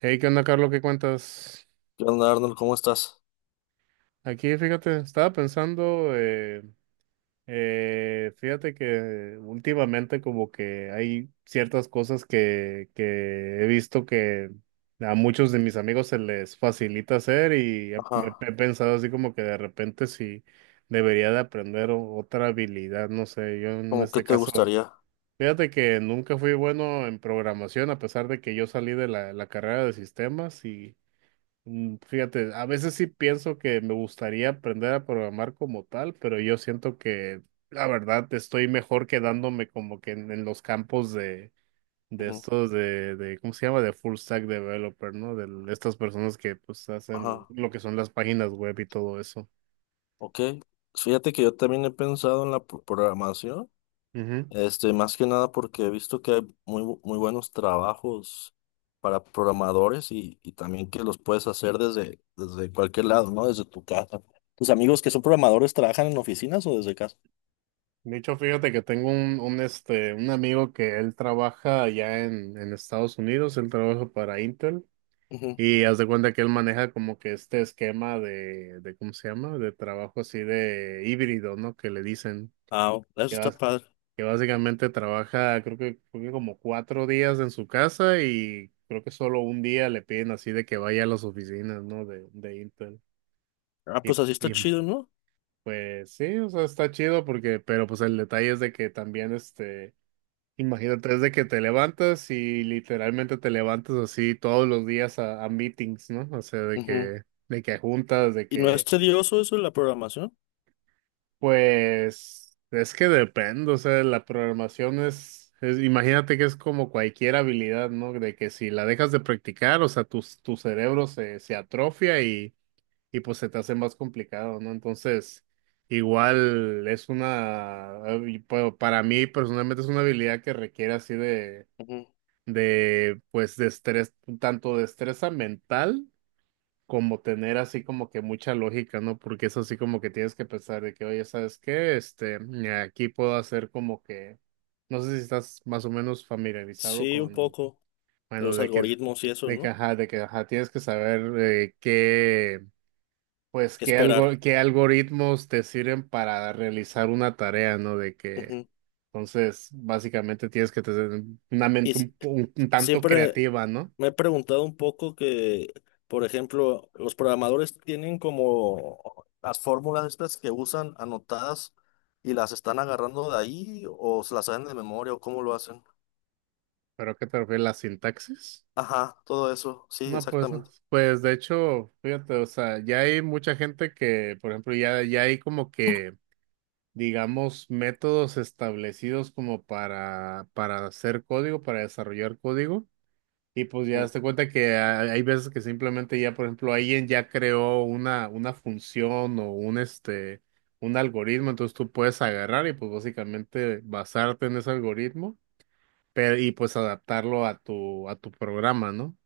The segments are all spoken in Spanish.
Hey, ¿qué onda, Carlos? ¿Qué cuentas? ¿Qué onda, Arnold? ¿Cómo estás? Aquí, fíjate, estaba pensando, fíjate que últimamente como que hay ciertas cosas que he visto que a muchos de mis amigos se les facilita hacer y he, me- Ajá. he pensado así como que de repente si debería de aprender otra habilidad, no sé, yo en ¿Cómo qué este te caso, gustaría? fíjate que nunca fui bueno en programación a pesar de que yo salí de la carrera de sistemas y. Fíjate, a veces sí pienso que me gustaría aprender a programar como tal, pero yo siento que la verdad estoy mejor quedándome como que en los campos de Ujú. estos ¿cómo se llama? De full stack developer, ¿no? De estas personas que pues hacen Ajá. lo que son las páginas web y todo eso. Ok. Fíjate que yo también he pensado en la programación. Ujú. Este, más que nada porque he visto que hay muy buenos trabajos para programadores y, también que los puedes hacer desde cualquier lado, ¿no? Desde tu casa. ¿Tus amigos que son programadores trabajan en oficinas o desde casa? De hecho, fíjate que tengo un amigo que él trabaja allá en Estados Unidos, él trabaja para Intel. Ujú. Y haz de cuenta que él maneja como que este esquema de ¿cómo se llama? De trabajo así de híbrido, ¿no? Que le dicen Ah, eso que, está bas- padre. que básicamente trabaja, creo que como 4 días en su casa y creo que solo un día le piden así de que vaya a las oficinas, ¿no? De Intel. Ah, Y, pues así está y chido, ¿no? pues sí, o sea, está chido porque, pero pues el detalle es de que también este... Imagínate, desde que te levantas y literalmente te levantas así todos los días a meetings, ¿no? O sea, de Ujú. que, de que juntas, de ¿Y no es que, tedioso eso de la programación? pues, es que depende, o sea, la programación es, imagínate que es como cualquier habilidad, ¿no? De que si la dejas de practicar, o sea, tu cerebro se atrofia y pues se te hace más complicado, ¿no? Entonces, igual es una, y, pues, para mí personalmente es una habilidad que requiere así de Ujú. de pues de estrés, tanto destreza mental como tener así como que mucha lógica, ¿no? Porque es así como que tienes que pensar de que, oye, ¿sabes qué? Aquí puedo hacer como que, no sé si estás más o menos familiarizado Sí, un con, poco. De bueno, los algoritmos y eso, ¿no? De que, ajá, tienes que saber qué, pues, Que esperar. qué algoritmos te sirven para realizar una tarea, ¿no? De que, Ujú. entonces, básicamente tienes que tener una Y mente si- un tanto Siempre creativa, ¿no? me he preguntado un poco que, por ejemplo, los programadores tienen como las fórmulas estas que usan anotadas y las están agarrando de ahí o se las saben de memoria o cómo lo hacen. ¿Pero a qué te refieres la sintaxis? Ajá, todo eso, sí, No, pues no. exactamente. Pues de hecho, fíjate, o sea, ya hay mucha gente que, por ejemplo, ya, ya hay como que, digamos, métodos establecidos como para hacer código, para desarrollar código. Y pues Mm, ya te cuenta que hay veces que simplemente ya, por ejemplo, alguien ya creó una función o un algoritmo, entonces tú puedes agarrar y pues básicamente basarte en ese algoritmo, pero y pues adaptarlo a tu programa, ¿no?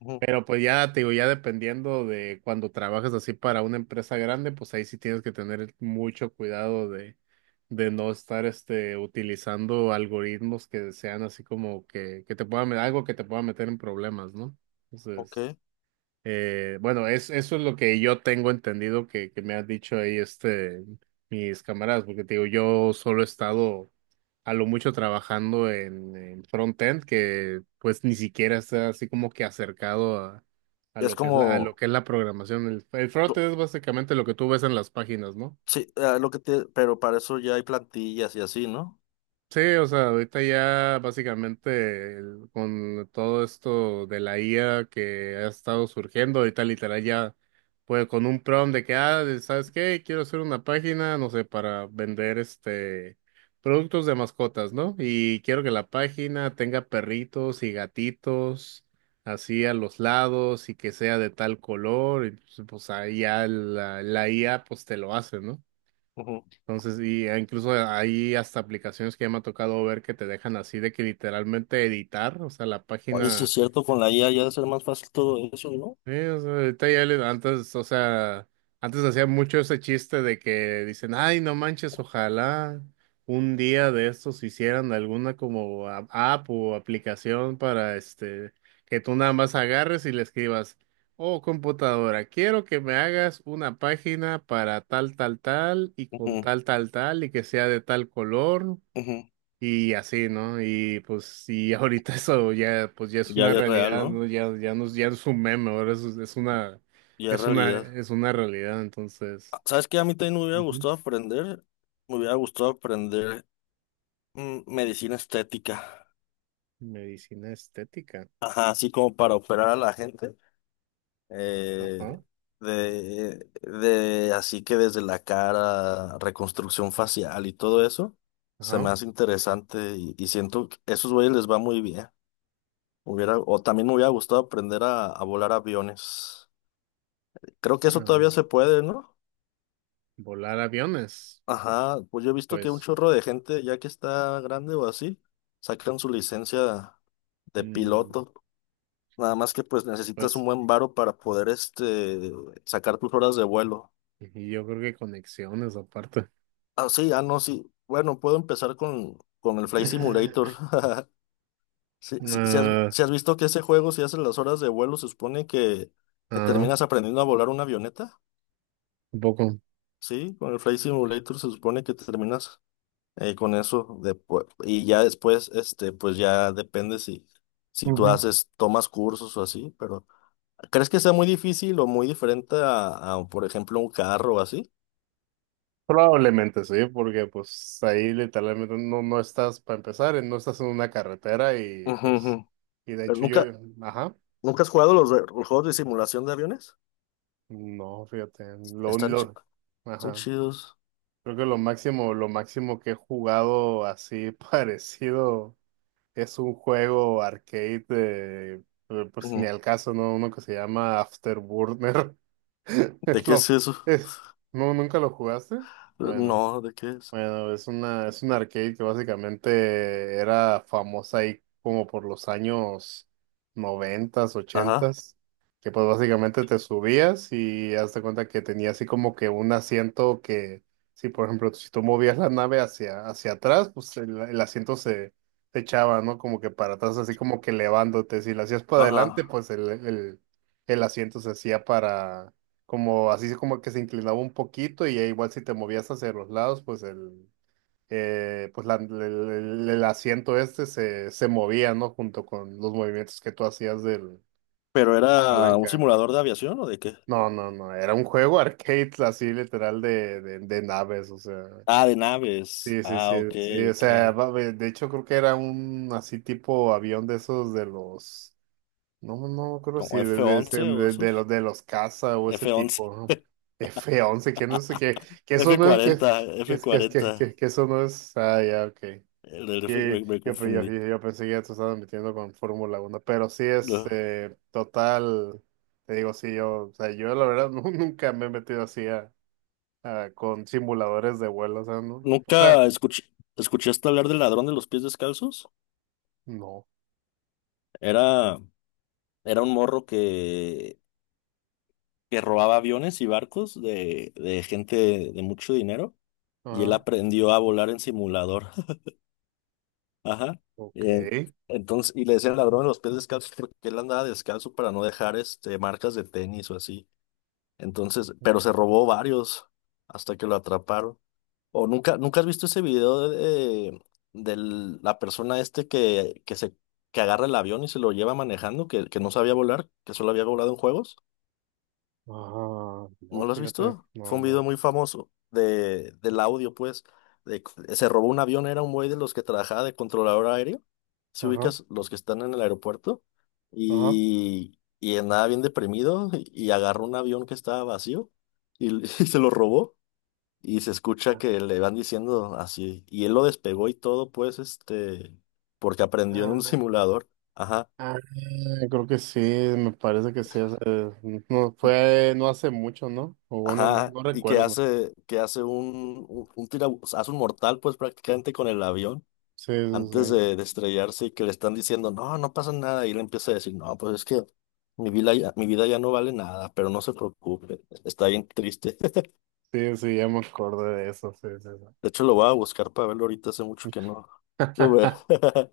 ujú. Pero pues ya te digo, ya dependiendo de cuando trabajas así para una empresa grande, pues ahí sí tienes que tener mucho cuidado de no estar utilizando algoritmos que sean así como que te puedan, algo que te pueda meter en problemas, ¿no? Entonces. Ok. Bueno, eso es lo que yo tengo entendido que me han dicho ahí mis camaradas, porque te digo, yo solo he estado a lo mucho trabajando en frontend, que pues ni siquiera está así como que acercado a Es lo que es la, a lo como, que es la programación. El co- frontend es básicamente lo que tú ves en las páginas, ¿no? sí, lo que te, pero para eso ya hay plantillas y así, ¿no? Sí, o sea, ahorita ya básicamente con todo esto de la IA que ha estado surgiendo, ahorita literal ya, pues con un prompt de que, ah, de- ¿sabes qué? Quiero hacer una página, no sé, para vender productos de mascotas, ¿no? Y quiero que la página tenga perritos y gatitos así a los lados y que sea de tal color, y pues, pues ahí ya la IA pues te lo hace, ¿no? Ujú. Entonces, y incluso hay hasta aplicaciones que ya me ha tocado ver que te dejan así de que literalmente editar, o sea, la Oye, sí es página. cierto, con la IA ya debe ser más fácil todo eso, ¿no? Sí, o sea, ahorita ya antes, o sea, antes hacía mucho ese chiste de que dicen, ay, no manches, ojalá un día de estos hicieran alguna como app o aplicación para este, que tú nada más agarres y le escribas, oh, computadora, quiero que me hagas una página para tal, tal, tal y con Ujú, tal, tal, tal y que sea de tal color. ujú. Y así, ¿no? Y pues, y ahorita eso ya, pues ya es Ya, una ya es real, realidad, ¿no? ¿no? Ya, ya no, ya no es un meme, ahora es, es una, Ya es es una, realidad. es una realidad, entonces. Ah, ¿sabes qué? A mí también me hubiera Ujú. gustado aprender, me hubiera gustado aprender medicina estética. Medicina estética. Ajá, así como para operar a la gente. Eh, Ajá, así que desde la cara, reconstrucción facial y todo eso, se me ajá. hace interesante y siento que a esos güeyes les va muy bien. Hubiera, o también me hubiera gustado aprender a volar aviones. Creo que eso todavía Am, se puede, ¿no? volar aviones. Ajá, pues yo he visto que un Pues, chorro de gente, ya que está grande o así, sacan su licencia de mm, piloto. Nada más que pues necesitas un pues, buen varo para poder este sacar tus horas de vuelo. y yo creo que conexiones aparte. Ah, sí, ah, no, sí. Bueno, puedo empezar con el Flight Simulator. Si has, Ah, si has visto que ese juego, si haces las horas de vuelo, se supone que ah, terminas aprendiendo a volar una avioneta. un poco. Sí, con el Flight Simulator se supone que terminas con eso después y ya después este pues ya depende si si tú haces tomas cursos o así pero ¿crees que sea muy difícil o muy diferente por ejemplo un carro o así? Probablemente sí, porque pues ahí literalmente no, no estás, para empezar, no estás en una carretera y Ujú, pues, ujú. y de Pero hecho yo, nunca ajá, nunca has jugado los juegos de simulación de aviones? no, fíjate, Están chi- Están ajá, chidos. creo que lo máximo que he jugado así parecido es un juego arcade, de, pero, pues ni Ujú. al caso, ¿no? Uno que se llama Afterburner, ¿De es qué lo, es eso? es, no, ¿nunca lo jugaste? Bueno. No, ¿de qué es? Bueno, es un arcade que básicamente era famosa ahí como por los años noventas, Ajá, ochentas, que pues básicamente te subías y hazte cuenta que tenía así como que un asiento que, si por ejemplo, si tú movías la nave hacia, hacia atrás, pues el asiento se echaba, ¿no? Como que para atrás, así como que elevándote. Si lo hacías para adelante, ajá. pues el asiento se hacía como así como que se inclinaba un poquito y ya igual si te movías hacia los lados, pues el, pues la- el asiento este se movía, ¿no? Junto con los movimientos que tú hacías de la ¿Pero era un palanca. simulador de aviación o de qué? No, no, no, era un juego arcade así literal de, de naves, o sea. Ah, de naves. Sí, sí, sí, Ah, ok, sí, o ok. sea, de hecho creo que era un así tipo avión de esos de los. No, no, creo si ¿Como de, F de, once de- o de- de esos? los de los casa o ese F once. tipo, ¿no? F11 que no sé qué, que eso no es, que que f es que es que, cuarenta, que, que eso no es, ah, ya, ok. el del F Y me yo, pe- yo, confundí. yo, yo pensé que ya te estabas metiendo con F1 pero sí, No. este, total, te digo, sí, yo, o sea, yo la verdad nunca me he metido así a, con simuladores de vuelo, o sea, ¿Nunca escuché, ¿Escuchaste hablar del ladrón de los pies descalzos? no, Era, Era un morro que robaba aviones y barcos de gente de mucho dinero y él ajá, aprendió a volar en simulador. Ajá. ok, Eh, ajá, entonces, y le decían ladrón de los pies descalzos porque él andaba descalzo para no dejar este, marcas de tenis o así. Entonces, pero se robó varios hasta que lo atraparon. O nunca has visto ese video de la persona este que se que agarra el avión y se lo lleva manejando, que no sabía volar, que solo había volado en juegos. no, ¿No lo has fíjate, visto? Fue no, un video no, muy famoso de, del audio, pues, de, se robó un avión, era un güey de los que trabajaba de controlador aéreo. Si ajá, ubicas los que están en el aeropuerto, ajá. Y andaba bien deprimido, y agarró un avión que estaba vacío y y se lo robó. Y se escucha que le van diciendo así. Y él lo despegó y todo, pues, este, porque aprendió en un Ah, simulador. Ajá. ah, creo que sí, me parece que sí. O sea, no y- fue, no hace mucho, ¿no? O bueno, no, Ajá. no Y que recuerdo. Que hace un o sea, hace un mortal, pues, prácticamente con el avión Sí, sí, antes sí. De estrellarse y que le están diciendo, no, no pasa nada. Y él empieza a decir, no, pues es que mi vida ya no vale nada, pero no se preocupe. Está bien triste. Sí, sí, ya me acordé de eso. Sí, sí, De hecho, lo voy a buscar para verlo ahorita. Hace mucho sí. que no lo veo.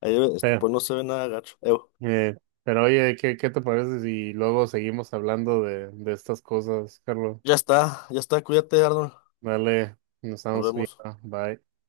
Ahí, este, Pero, pues no se ve nada gacho. eh, pero oye, ¿qué te parece si luego seguimos hablando de estas cosas, Carlos? Ya está, cuídate, Arnold. Dale, nos Nos estamos vemos. viendo. Bye.